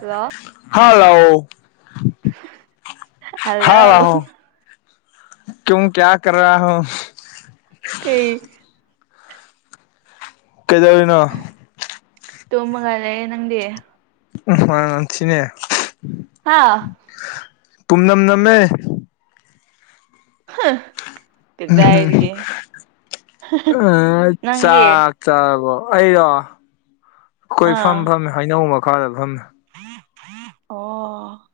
hello ꯍ ꯂꯑꯣ ꯍ ꯍꯜꯂꯣ ꯂꯑꯣ ꯀꯨꯝ ꯀꯌꯥ ꯀ꯭ꯔꯥ ꯍꯣ ꯀꯩ ꯀꯩꯗꯧꯔꯤꯅꯣ ꯇꯨꯝꯃꯒ ꯂꯩꯌꯦꯅꯪꯗꯤ ꯃꯥ ꯊꯅꯦ [unintelligible] ꯍꯥꯥ ꯄꯨꯝꯅꯝ ꯅꯝꯃꯦ ꯍꯪ ꯀꯗꯥꯏꯗꯒꯤ ꯍ ꯍ ꯅꯪꯗꯤ ꯆꯥꯛ ꯆꯥꯔꯕꯣ ꯑꯩꯔꯣ ꯀꯣꯏꯐꯝ ꯑꯥ ꯐꯝꯃꯦ ꯍꯩꯅꯧ ꯃꯈꯥꯗ ꯐꯝꯃꯦ ꯑꯣ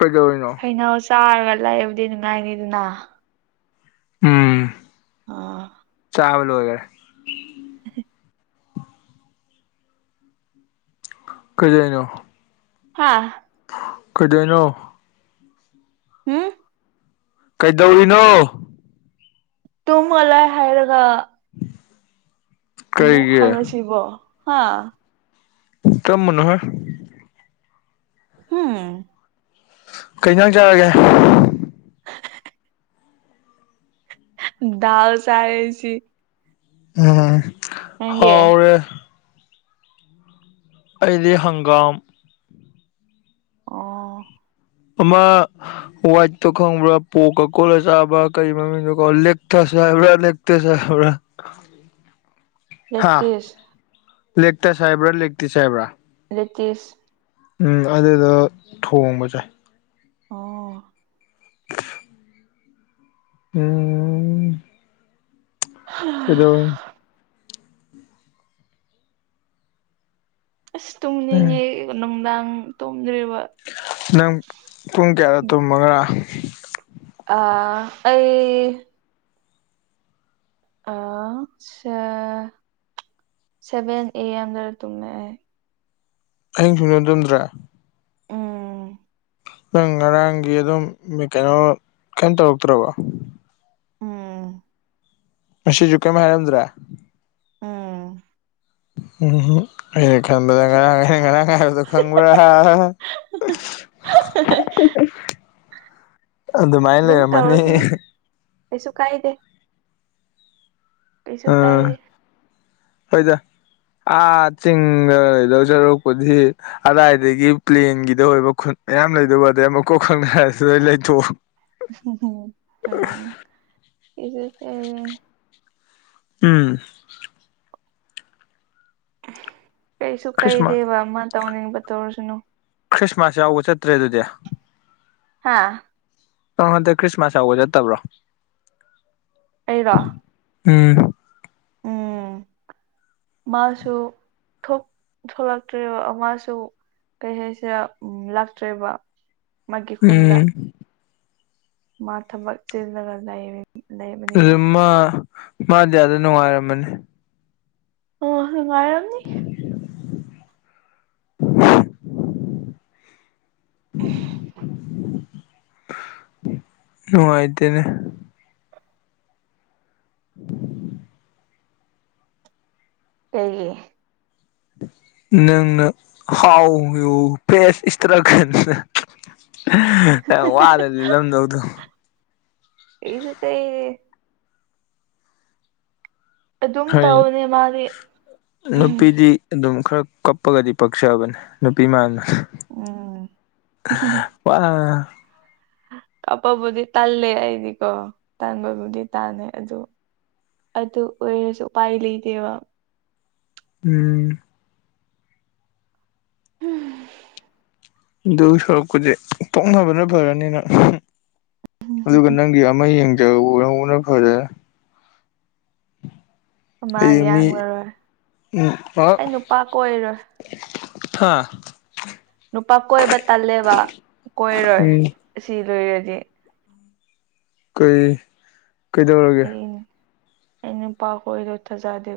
ꯀꯩꯗꯧꯔꯤꯅꯣ ꯀꯩꯅꯣ ꯆꯥꯔꯒ ꯂꯩꯕꯨꯗꯤ ꯅꯨꯡꯉꯥꯏꯅꯤꯗꯅ ꯎꯝ ꯑꯥ ꯇꯥꯕ ꯂꯣꯏꯔꯦ [unintelligible] ꯀꯩꯍꯥꯢꯅꯣ ꯍꯥꯥ ꯀꯩꯗꯣꯏꯅꯣ ꯍꯨꯝ ꯀꯩꯗꯧꯔꯤꯅꯣ ꯇꯨꯝꯃꯒꯂꯩ ꯍꯥꯏꯔꯒ ꯑꯃꯣꯛ ꯀꯩꯒꯤ ꯍꯪꯉꯁꯤꯕꯣ ꯍꯥ ꯀꯔꯝꯕꯅꯣꯍꯧ ꯍꯨꯝ ꯀꯩ ꯍꯤꯟꯖꯥꯡ ꯆꯥꯔꯒꯦ ꯗꯥꯜ ꯆꯔꯦꯁꯤ ꯎꯝ ꯅꯪꯗꯤ ꯍꯥꯎꯔꯦ ꯑꯗꯤ ꯍꯪꯒꯥꯝ ꯑꯣ ꯑꯃꯥ ꯋꯥꯏꯇꯣ ꯈꯪꯕ꯭ꯔꯥ ꯄꯣꯛꯀ ꯀꯣꯜꯂ ꯆꯥꯕ ꯀꯔꯤ ꯃꯃꯤꯡꯗꯣꯀꯣ ꯂꯦꯛꯇꯁ ꯍꯥꯏꯕ꯭ꯔꯥ ꯂꯦꯛ ꯇꯩꯖꯦ ꯍꯧꯔꯦꯟ ꯍꯥꯥ ꯂꯦꯇꯤꯁ ꯂꯦꯛꯇꯁ ꯍꯥꯢꯕ꯭ꯔꯥ ꯂꯦꯛꯇꯤꯁ ꯍꯥꯢꯕ꯭ꯔꯥ ꯅꯦꯛꯇꯤꯁ ꯎꯝ ꯑꯗꯨꯗꯣ ꯊꯣꯡꯕ ꯆꯥꯏ ꯑꯣ ꯎꯝ ꯀꯩꯗꯧꯔꯤꯟ ꯑꯁ ꯎꯝ ꯇꯨꯝꯅꯤꯡꯉꯦ ꯅꯨꯡꯗꯥꯡ ꯇꯨꯝꯗ꯭ꯔꯤꯕ ꯅꯪ ꯄꯨꯡ ꯀꯌꯥꯗ ꯇꯨꯝꯕ ꯉꯔꯥꯡ ꯑꯥ ꯑꯩ ꯑꯩ ꯁꯦ ꯁꯚꯦꯟ ꯑꯦ ꯑꯦꯝꯗ ꯇꯨꯝꯃꯦ ꯑꯩ ꯑꯍꯤꯡ ꯁꯨꯡꯇꯨꯝ ꯇꯨꯝꯗ꯭ꯔꯦ ꯎꯝ ꯅꯪ ꯉꯔꯥꯡꯒꯤ ꯑꯗꯨꯝ ꯀꯩꯅꯣ ꯀꯩꯝ ꯇꯧꯔꯛꯇ꯭ꯔꯕ ꯎꯝ ꯉꯁꯤꯁꯨ ꯀꯩꯝ ꯍꯥꯏꯔꯝꯗ꯭ꯔꯦ ꯎꯝ ꯍꯣꯍꯣꯏ ꯑꯩ ꯈꯟꯕꯗ ꯉꯔꯥꯡ [unintelligible] ꯈꯁꯨ ꯈꯪꯕ꯭ꯔ [unintelligible] ꯑꯗꯨꯃꯥꯏꯅ ꯑꯗꯨꯝ ꯂꯩꯔꯝꯃꯅꯤ ꯇꯧꯔꯁꯩꯅꯨ ꯀꯩꯁꯨ ꯀꯥꯏꯗꯦ ꯀꯩꯁꯨ ꯀꯥꯏ ꯑꯥ ꯍꯣꯏꯗ ꯑꯥ ꯆꯤꯡꯗ ꯂꯩꯗꯧꯖꯔꯨꯛꯄꯨꯗꯤ ꯑꯗꯥꯏꯗꯒꯤ ꯄ꯭ꯂꯦꯟꯒꯤꯗ ꯑꯣꯏꯕ ꯈꯨꯟ ꯃꯌꯥꯝ ꯂꯩꯗꯨꯕꯨ ꯑꯗꯩ ꯑꯝꯃ ꯀꯣꯛ ꯈꯪꯅꯔꯦꯍꯥꯏꯔ ꯂꯩꯊꯣꯛꯎ ꯝꯁꯨ ꯀꯩꯁꯨ ꯀꯥꯏꯗꯦ [unintelligible] ꯎꯝ ꯀꯩꯁꯨ ꯈ꯭ꯔꯤꯁꯃꯥꯁ ꯀꯩꯗꯦꯕ ꯃꯥꯟ ꯇꯧꯅꯤꯡꯕ ꯇꯧꯔꯁꯅꯨ ꯈ꯭ꯔꯤꯁꯃꯥꯁ ꯌꯥꯎꯕ ꯆꯠꯇ꯭ꯔꯦ ꯑꯗꯨꯗꯤ ꯍꯥꯥ ꯅꯪ ꯍꯟꯇꯛ ꯈ꯭ꯔꯤꯁꯃꯥꯁ ꯌꯥꯎꯕ ꯆꯠꯇꯕ꯭ꯔꯣ ꯑꯩꯔꯣ ꯎꯝ ꯎ ꯎꯝ ꯃꯥꯁꯨ ꯊꯣꯛꯂꯛꯇ꯭ꯔ ꯃꯥꯁꯨ ꯀꯩ ꯍꯥꯏꯁꯦ ꯎ ꯂꯥꯛꯇ꯭ꯔꯦꯕ ꯃꯥꯒꯤ ꯈꯨꯟꯗ ꯎꯝ ꯃꯥ ꯊꯝꯕꯛ ꯆꯦꯅ ꯀꯗꯏ ꯑꯗꯨ ꯃꯥ ꯃꯥꯗꯤ ꯑꯗ ꯅꯨꯡꯉꯥꯏꯔꯝꯃꯅꯤ ꯑꯣ ꯅꯨꯡꯉꯥꯢꯔꯝꯅꯤ ꯅꯨꯡꯉꯥꯏꯇꯦꯅꯦ ꯎ ꯀꯩꯒꯤ ꯅꯪꯅ ꯍꯥꯎ ꯌꯨ ꯄꯦꯁ ꯏꯁꯇ꯭ꯔꯒ ꯋꯥꯗꯗꯤ ꯂꯝꯗꯧꯗ ꯑꯩꯁꯨ ꯇ ꯑꯗꯨꯝ ꯍꯣꯏ ꯇꯧꯕꯅꯦ ꯃꯥꯗꯤ ꯅꯨꯄꯤꯗꯤ ꯑꯗꯨꯝ ꯈꯔ ꯀꯞꯄꯒꯗꯤ ꯄꯛꯆꯕꯅꯦ ꯅꯨꯄꯤ ꯃꯅ ꯎꯝ [unintelligible] ꯀꯥꯞꯄꯕꯨꯗꯤ ꯇꯜꯂꯦ ꯑꯩꯗꯤꯀꯣ ꯇꯟꯥꯟꯕꯕꯨꯗꯤ ꯇꯥꯅꯦ ꯑꯗꯨ ꯑꯗꯨ ꯑꯣꯏꯔꯁꯨ ꯎꯄꯥꯏ ꯂꯩꯇꯦꯕ ꯎꯝ ꯑꯗꯨ ꯁꯣꯔꯛꯄꯗꯤ ꯄꯣꯛꯅꯕꯅ ꯐꯔꯅꯤꯅꯪ ꯑꯗꯨꯒ ꯅꯪꯒꯤ ꯑꯃ ꯌꯦꯡꯒꯦ ꯇꯧꯍꯧꯕꯅ ꯐꯗꯣꯢꯔ ꯃꯥ ꯑꯦ ꯃꯤ ꯌꯥꯡꯂꯔꯣꯏ ꯎꯝ ꯍꯥꯛ ꯑꯩ ꯅꯨꯄꯥ ꯀꯣꯏꯔꯣꯏ ꯍꯥꯥ ꯅꯨꯄꯥ ꯀꯣꯏꯕ ꯇꯜꯂꯦꯕ ꯀꯣꯏꯔꯣꯏ ꯎꯝ ꯑꯁꯤ ꯂꯣꯏꯔꯗꯤ ꯀꯩ ꯀꯩꯗꯧꯔꯒꯦ ꯏꯅꯤ ꯄꯥꯈ ꯑꯣꯏꯣꯏꯗ ꯑꯣꯊ ꯆꯗꯦ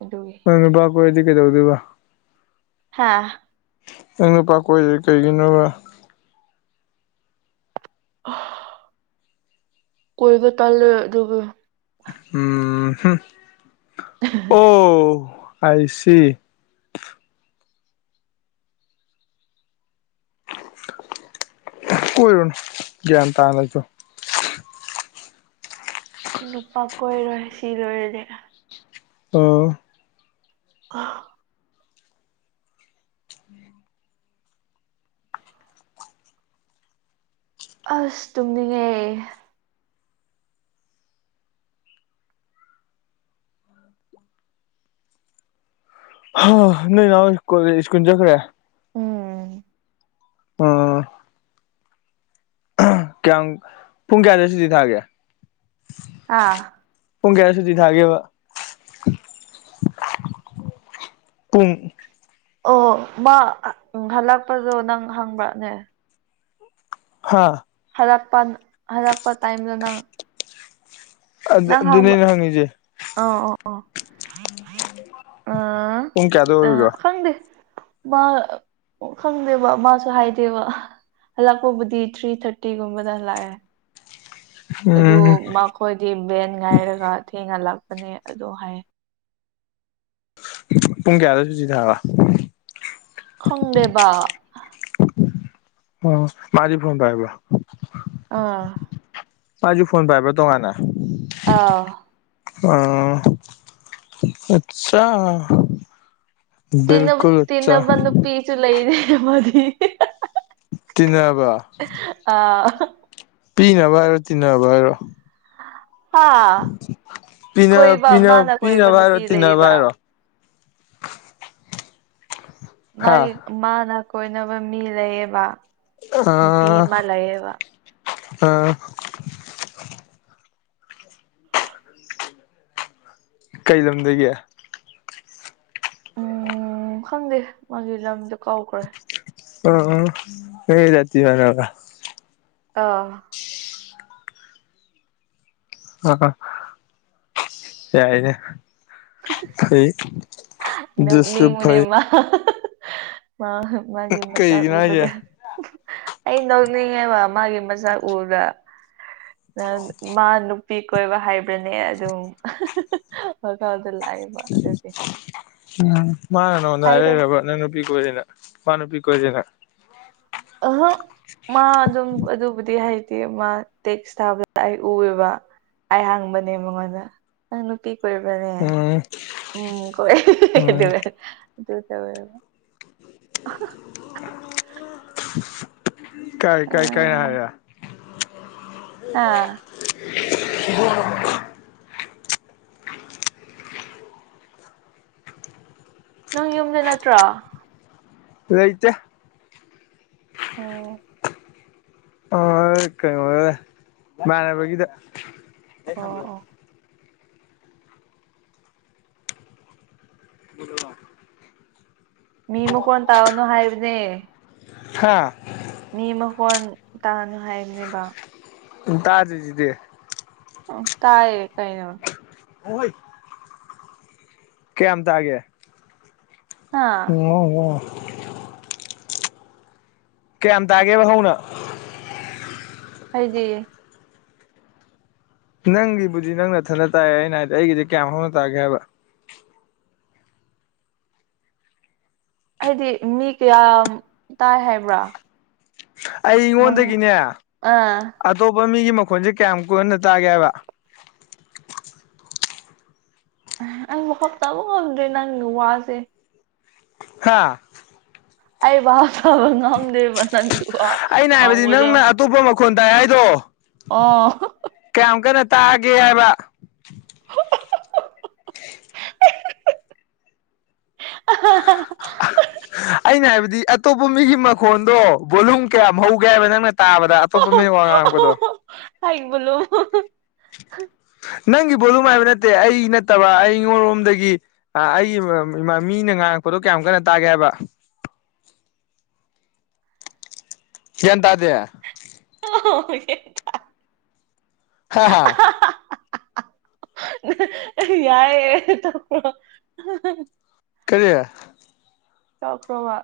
ꯑꯗꯨꯏ ꯅꯪ ꯅꯨꯄꯥ ꯀꯣꯏꯔꯗꯤ ꯀꯩꯗꯧꯗꯣꯏꯕ ꯍꯥꯥ ꯅꯪꯅꯄꯥ ꯀꯣꯏꯁꯦ ꯀꯩꯒꯤꯅꯣ ꯑ [unintelligible] ꯀꯣꯏꯕ ꯇꯥꯜꯂꯦ ꯑꯗꯨꯒ ꯎ ꯑꯣ ꯑꯁꯤ ꯀꯣꯏꯔꯨꯅꯨ ꯒ꯭ꯌꯥꯟ ꯇꯥꯅ ꯂꯩꯊꯣ ꯅꯨꯄꯥ ꯀꯣꯏꯔꯣꯏ ꯁꯤ ꯂꯣꯏꯔꯗꯤ ꯎꯝ ꯑ ꯑꯁ ꯇꯨꯝꯅꯤꯡꯉꯦ ꯍ ꯅ ꯀꯣ ꯏ ꯏꯁꯀꯨ ꯆꯖꯈ ꯎꯝ ꯑꯣ ꯀꯌꯥꯝ ꯄꯨꯡ ꯀꯌꯥꯗ ꯁꯨꯇꯤ ꯊꯥꯒꯦ ꯑꯥ ꯄꯨꯡ ꯀꯌꯥ ꯁꯨꯇꯤ ꯊꯥꯒꯦꯕ ꯄꯨꯡ ꯑꯣ ꯃꯥ ꯍꯜꯂꯛꯄꯗꯣ ꯅꯪ ꯍꯪꯕ꯭ꯔꯅꯦ ꯍꯥꯥ ꯍꯔꯛꯄ ꯍꯥꯔꯛꯄ ꯇꯥꯏꯝꯗꯅꯪ ꯑꯗꯨ ꯑꯗꯨꯅꯦꯩꯅ ꯍꯪꯉꯤꯁꯦ ꯑ ꯑ ꯑ ꯄꯨꯡ ꯀꯌꯥꯗ ꯑ ꯑꯣꯏꯔꯤꯔꯣ ꯈꯪꯗꯦ ꯃꯥ ꯈꯪꯗꯦꯕ ꯃꯥꯁꯨ ꯍꯥꯏꯗꯦꯕ ꯍꯜꯂꯛꯄꯕꯨꯗꯤ ꯊ꯭ꯔꯤ ꯊꯥꯔꯇꯤꯒꯨꯝꯕꯗ ꯍꯜꯂꯛꯑꯦ ꯑꯗꯨ ꯎꯝ ꯃꯈꯣꯏꯗꯤ ꯚꯦꯟ ꯉꯥꯏꯔꯒ ꯊꯦꯡꯅꯂꯥꯛꯄꯅꯦ ꯑꯗꯨ ꯍꯥꯏ ꯄꯨꯡ ꯀꯌꯥꯗ ꯁꯨ ꯆꯤ ꯊꯥꯕ ꯈꯪꯗꯦꯕ ꯑꯣ ꯃꯥꯗꯤ ꯐꯣꯟ ꯇꯥꯏꯕ ꯑꯥ ꯃꯥꯏꯖꯨ ꯐꯣꯟ ꯄꯥꯏꯕ꯭ꯔ ꯇꯣꯉꯥꯟꯅ ꯑꯥ ꯑ ꯑꯆꯥ ꯕꯤꯜꯀꯨꯜ ꯑꯆꯥ ꯄꯤꯁꯨ ꯂꯩꯔꯦ ꯃꯗꯤ ꯇꯟꯅꯕ ꯑ ꯑꯍ ꯄꯤꯅꯕ ꯍꯥꯏꯔꯣ ꯇꯤꯟꯅꯕ ꯍꯥꯏꯔꯣ ꯍꯥ ꯄꯤꯅ ꯀꯣꯏꯕ ꯄꯤꯅ ꯃꯥꯅ ꯀꯣꯏꯕ ꯄꯤꯅꯕ ꯍꯥꯏꯔꯣ ꯅꯨꯄꯤ ꯇꯤꯟꯅꯕ ꯂꯩꯌꯦꯕ ꯍꯥꯏꯔꯣ ꯍꯥ ꯃꯥꯒꯤ ꯃꯥꯅ ꯀꯣꯏꯅꯕ ꯃꯤ ꯂꯩꯌꯦꯕ ꯅꯨꯄꯤ ꯑ ꯑꯃ ꯂꯩꯌꯦꯕ ꯑ ꯀꯩ ꯂꯝꯒꯦ ꯎꯝ ꯈꯪꯗꯦ ꯃꯥꯒꯤ ꯔꯝꯗꯣ ꯀꯥꯎꯈ꯭ꯔꯦ ꯑꯣ ꯍꯖꯇ ꯃꯅ ꯑꯥ ꯑ ꯌꯥꯏꯅꯦ ꯑꯩꯣꯏ ꯅꯛꯅꯤꯡꯕꯅꯦ ꯃꯥ ꯃꯥꯒꯤ ꯃꯆꯥꯛ ꯀꯩꯒꯤꯅꯣ ꯍꯥꯏꯁꯦ ꯎꯕꯗ ꯑꯩ ꯅꯣꯛꯅꯤꯡꯉꯦꯕ ꯃꯥꯒꯤ ꯃꯁꯛ ꯎꯕꯗ ꯃꯥ ꯅꯨꯄꯤ ꯀꯣꯏꯕ ꯍꯥꯏꯕ꯭ꯔꯅꯦ ꯑꯗꯨꯝ ꯍ ꯀꯥꯎꯗ ꯂꯑꯕ ꯑꯗꯨꯗꯒꯤ ꯃꯥ ꯉꯅ ꯍꯥꯏꯔꯦꯔꯔꯕ ꯅꯪ ꯅꯨꯄꯤ ꯀ ꯑꯣꯏꯣꯏꯗꯅ ꯃꯥ ꯅꯨꯄꯤ ꯀ ꯑꯣꯏꯗꯅ ꯑꯍꯥ ꯃꯥ ꯑꯗꯨꯝ ꯑꯗꯨꯕꯨꯗꯤ ꯍꯥꯏꯇꯦ ꯃꯥ ꯇꯦꯛꯁ ꯊꯥꯕꯗ ꯑꯩ ꯎꯌꯦꯕ ꯑꯩ ꯍꯡꯕꯅꯦ ꯃꯉꯣꯟꯗ ꯅꯨꯄꯤ ꯀꯅꯦ ꯎꯝ ꯎꯝ ꯀ ꯎꯝ ꯑꯗꯨ ꯇꯕꯕ ꯀꯥꯏ ꯀꯥꯏ ꯀꯥꯏꯅ ꯍꯥꯏꯔꯦ ꯑꯥ [unintelligible] ꯅꯪ ꯌꯨꯝꯗ ꯅꯠꯇ꯭ꯔꯣ ꯥꯂꯩꯇꯦ ꯎꯝ ꯑꯣ ꯀꯩꯅꯣ ꯏꯃꯅꯕꯒꯤꯗ ꯑꯣ ꯑꯣ [unintelligible] ꯃꯤ ꯃꯀꯣꯟ ꯇꯥꯒꯅꯨ ꯍꯥꯏꯕꯅꯦ ꯍꯥ ꯃꯤ ꯃꯈꯣꯟ ꯇꯥꯅꯨ ꯍꯥꯏꯕꯅꯦꯕ ꯎꯝ ꯇꯥꯗ꯭ꯔꯤꯖꯤꯗꯤ ꯑ ꯇꯥꯏꯌꯦ ꯀꯩꯅꯣ ꯎꯣꯏ ꯀꯌꯥꯝ ꯇꯥꯒꯦ ꯍꯥ ꯑꯣ ꯑꯣ ꯀꯌꯥꯝ ꯇꯥꯒꯦꯕ ꯍꯧꯅ ꯑꯩꯗꯤ ꯅꯪꯒꯤꯕꯨꯗꯤ ꯅꯪ ꯅꯊꯟꯅ ꯇꯥꯏꯑꯦ ꯑꯩꯅ ꯍꯥꯏꯗꯤ ꯑꯩꯒꯤꯗꯤ ꯀꯌꯥꯝ ꯍꯧꯥꯎꯅ ꯇꯥꯒꯦ ꯍꯥꯏꯕ ꯍꯥꯏꯗꯤ ꯃꯤ ꯀꯌꯥꯝ ꯇꯥꯏ ꯍꯥꯏꯕ꯭ꯔꯥ ꯑꯩ ꯅꯪ ꯑꯩꯉꯣꯟꯗꯒꯤꯅꯦ ꯑꯥ ꯑꯇꯣꯞꯄ ꯃꯤꯒꯤ ꯃꯈꯣꯟꯁꯦ ꯀꯌꯥꯝ ꯀꯨꯟꯅ ꯇꯥꯒꯦ ꯍꯥꯏꯕ ꯑ ꯑꯩ [unintelligible] ꯉꯝꯗ꯭ꯔꯦ ꯅꯪꯒꯤ ꯋꯥꯖꯦ ꯍꯥꯥ ꯑꯩ ꯚꯥꯕ ꯇꯥꯕ ꯉꯝꯗꯦꯕ ꯅꯪꯒꯤ ꯋꯥ ꯉꯥꯡꯕꯗꯣ ꯑꯩꯗꯣ ꯑꯣ ꯀꯌꯥꯝ ꯀꯟꯅ ꯇꯥꯒꯦ ꯍꯥꯏꯕ [unintelligible] ꯑꯩꯅ ꯍꯥꯏꯕꯗꯤ ꯑꯇꯣꯞꯄ ꯃꯤꯒꯤ ꯃꯈꯣꯟꯗꯣ ꯕꯣꯂꯨꯝ ꯀꯌꯥꯝ ꯍꯧꯒꯦ ꯍꯥꯏꯕ ꯅꯪꯅ ꯇꯥꯕꯗ ꯑꯇꯣꯞꯄ ꯃꯤꯅ ꯋꯥ ꯉꯥꯡꯕꯗꯣ ꯑꯩ [unintelligible] [unintelligible] ꯅꯪꯒꯤ ꯕꯣꯂꯨꯝ ꯍꯥꯏꯕ ꯅꯠꯇꯦ ꯑꯩ ꯅꯠꯇꯕ ꯑꯩꯉꯣꯟꯂꯣꯝꯗꯒꯤ ꯑ ꯑꯩ ꯃꯔꯝꯗ ꯏꯃꯥ ꯃꯤꯅ ꯉꯥꯡꯉꯛꯄꯗꯣ ꯀꯌꯥꯝ ꯀꯟꯅ ꯇꯥꯒꯦ ꯍꯥꯏꯕ ꯒ꯭ꯌꯥꯟ ꯇꯥꯗꯦ [unintelligible] ꯍꯥ ꯍꯥꯥ [unintelligible] ꯌꯥꯏ [unintelligible] ꯀꯔꯤ ꯇꯣꯛꯈ꯭ꯔꯣꯕ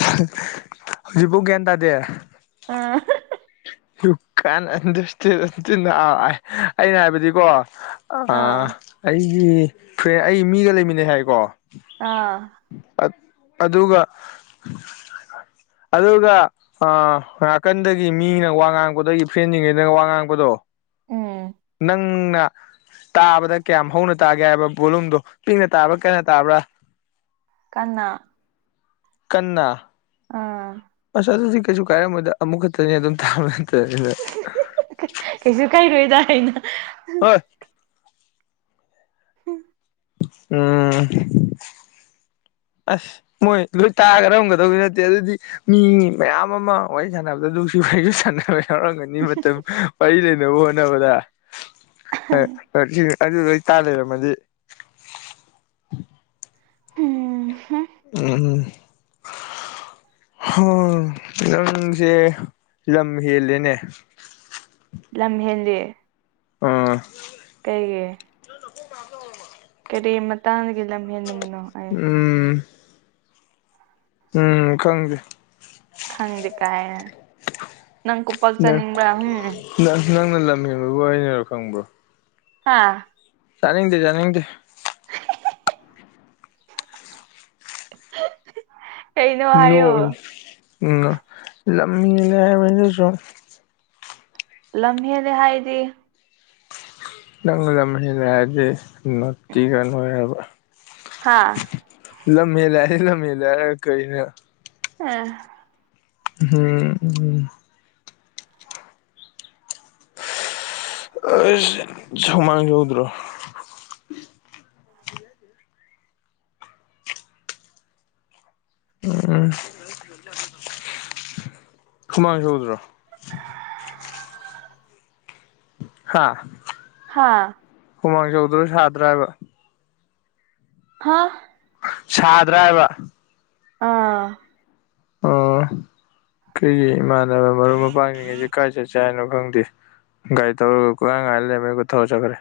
[unintelligible] ꯍꯧꯖꯤꯛꯐꯥꯎ ꯒ꯭ꯌꯥꯟ ꯇꯥꯗꯦ ꯑꯥ [unintelligible] ꯑꯩꯅ ꯍꯥꯏꯕꯗꯤꯀꯣ ꯑꯩ ꯑꯥ ꯑꯩꯒꯤ ꯐ꯭ꯔꯦꯟ ꯑꯩ ꯃꯤꯒ ꯂꯩꯃꯤꯟꯅꯩ ꯍꯥꯏꯀꯣ ꯑꯥ ꯑꯠ ꯑꯗꯨꯒ ꯑꯗꯨꯒ ꯅꯥꯀꯟꯗꯒꯤ ꯃꯤꯅ ꯋꯥ ꯋꯥ ꯉꯥꯡꯕꯗꯒꯤ ꯐꯦꯟꯖꯤꯡꯉꯩ ꯋꯥ ꯉꯥꯡꯕꯗꯣ ꯎꯝ ꯅꯪꯅ ꯇꯥꯕꯗ ꯀꯌꯥꯝ ꯍꯧꯅ ꯇꯥꯒꯦ ꯍꯥꯏꯕ ꯚꯣꯂꯨꯝꯗꯣ ꯄꯤꯛꯅ ꯇꯥꯕ꯭ꯔꯥ ꯀꯟꯅ ꯇꯥꯕ꯭ꯔꯥ ꯀꯟꯅꯥ ꯀꯟꯅꯥ ꯑꯥ ꯑꯁ ꯑꯗꯨꯗꯤ ꯀꯩꯁꯨ ꯀꯥꯏꯔꯝꯃꯣꯏꯗ ꯑꯃꯨꯛ ꯈꯛꯇꯅꯤ ꯑꯗꯨꯝ ꯇꯥꯕ ꯅꯠꯇꯃꯤꯅ ꯀꯩꯁꯨ ꯀꯩꯏꯔꯣꯏꯗ ꯍꯥꯏꯅ ꯍꯣꯏ ꯍꯨꯝ ꯎꯝ ꯑꯁ ꯃꯣꯏ ꯂꯣꯏ ꯇꯥꯔꯝꯒꯗꯧꯕꯒꯤ ꯅꯠꯇꯦ ꯑꯗꯨꯗꯤ ꯃꯤ ꯃꯌꯥꯝ ꯑꯃ ꯋꯥꯔꯤ ꯁꯥꯟꯅꯕꯗ ꯅꯨꯡꯁꯤ ꯋꯥꯔꯤꯁꯨ ꯁꯥꯟꯅꯕ ꯌꯥꯎꯔꯝꯒꯅꯤ ꯃꯇꯝ ꯋꯥꯔꯤ ꯂꯩꯅꯕ ꯍꯣꯠꯅꯕꯗ ꯑꯗꯨ ꯂꯣꯏ ꯇꯥ ꯂꯩꯔꯝꯃꯗꯤ ꯎꯝ ꯎꯝ ꯎꯝ [unintelligible] ꯅꯪꯁꯦ ꯂꯝ ꯍꯦꯜꯂꯦꯅꯦ ꯂꯝ ꯍꯦꯜꯂꯤ ꯎꯝ ꯀꯩꯒꯤ ꯀꯔꯤ ꯃꯇꯥꯡꯗꯒꯤ ꯂꯝ ꯍꯦꯟꯕꯅꯣ ꯑꯩ ꯎꯝ ꯎꯝ ꯈꯪꯁꯦ ꯈꯪꯗꯦ ꯀꯥꯏꯅ ꯅꯪ ꯀꯨꯞꯄꯛ ꯆꯥꯅꯤꯡꯕ꯭ꯔꯥ ꯎꯝ ꯅꯪ ꯅꯪꯅ ꯂꯝ ꯍꯦꯟꯕꯕꯨ ꯋꯥꯔꯤꯅꯕ ꯈꯪꯕ꯭ꯔꯣ ꯍꯥꯥ ꯆꯅꯤꯡꯗꯦ ꯆꯅꯤꯡꯗꯦ ꯀꯩꯅꯣ ꯍꯥꯏꯌꯣ ꯅꯣꯛꯏ ꯎꯝꯃ ꯂꯝꯅꯦꯅ ꯍꯥꯏꯕꯅꯦ ꯁꯨꯝ ꯂꯝꯍꯦꯜꯂ ꯍꯥꯏꯗꯤ ꯅꯪ ꯂꯝꯍꯦꯜꯂꯦ ꯍꯥꯏꯔꯗꯤ ꯅꯣꯠꯇꯤꯒꯟ ꯑꯣꯏꯔꯕ ꯍꯥꯥ ꯂꯝꯃꯦꯦꯂ ꯂꯃꯦꯦꯂꯔ ꯀꯣꯏꯅ ꯎꯝ ꯍꯝ ꯎꯝ ꯑ ꯁꯨꯃꯥꯡ ꯌꯧꯗ꯭ꯔꯣ ꯎꯝ ꯁꯨꯃꯥꯡ ꯍꯎꯗ꯭ꯔꯣ ꯍꯥꯥ ꯍꯥꯥ ꯍꯨꯃꯥꯡ ꯆꯧꯗ꯭ꯔꯁꯨ ꯁꯥꯗ꯭ꯔꯥ ꯍꯥꯏꯕ ꯍꯥꯥ ꯁꯥꯗ꯭ꯔꯥ ꯍꯥꯏꯕ ꯑꯥ ꯑꯣ ꯑꯩꯈꯣꯏꯒꯤ ꯏꯃꯥꯟꯅꯕ ꯃꯔꯨꯞ ꯃꯄꯥꯡꯁꯤꯡꯉꯩꯁꯤꯦ ꯀꯥꯏ ꯆꯠꯁꯤ ꯀ ꯍꯥꯏꯅꯣ ꯈꯪꯗꯦ ꯒꯥꯏꯗ ꯇꯧꯔꯒ ꯀꯨꯥꯡ ꯉꯥꯏꯅ ꯂꯩꯔꯃꯤ ꯑꯩꯒ ꯊꯧ ꯆꯠꯈ꯭ꯔꯦ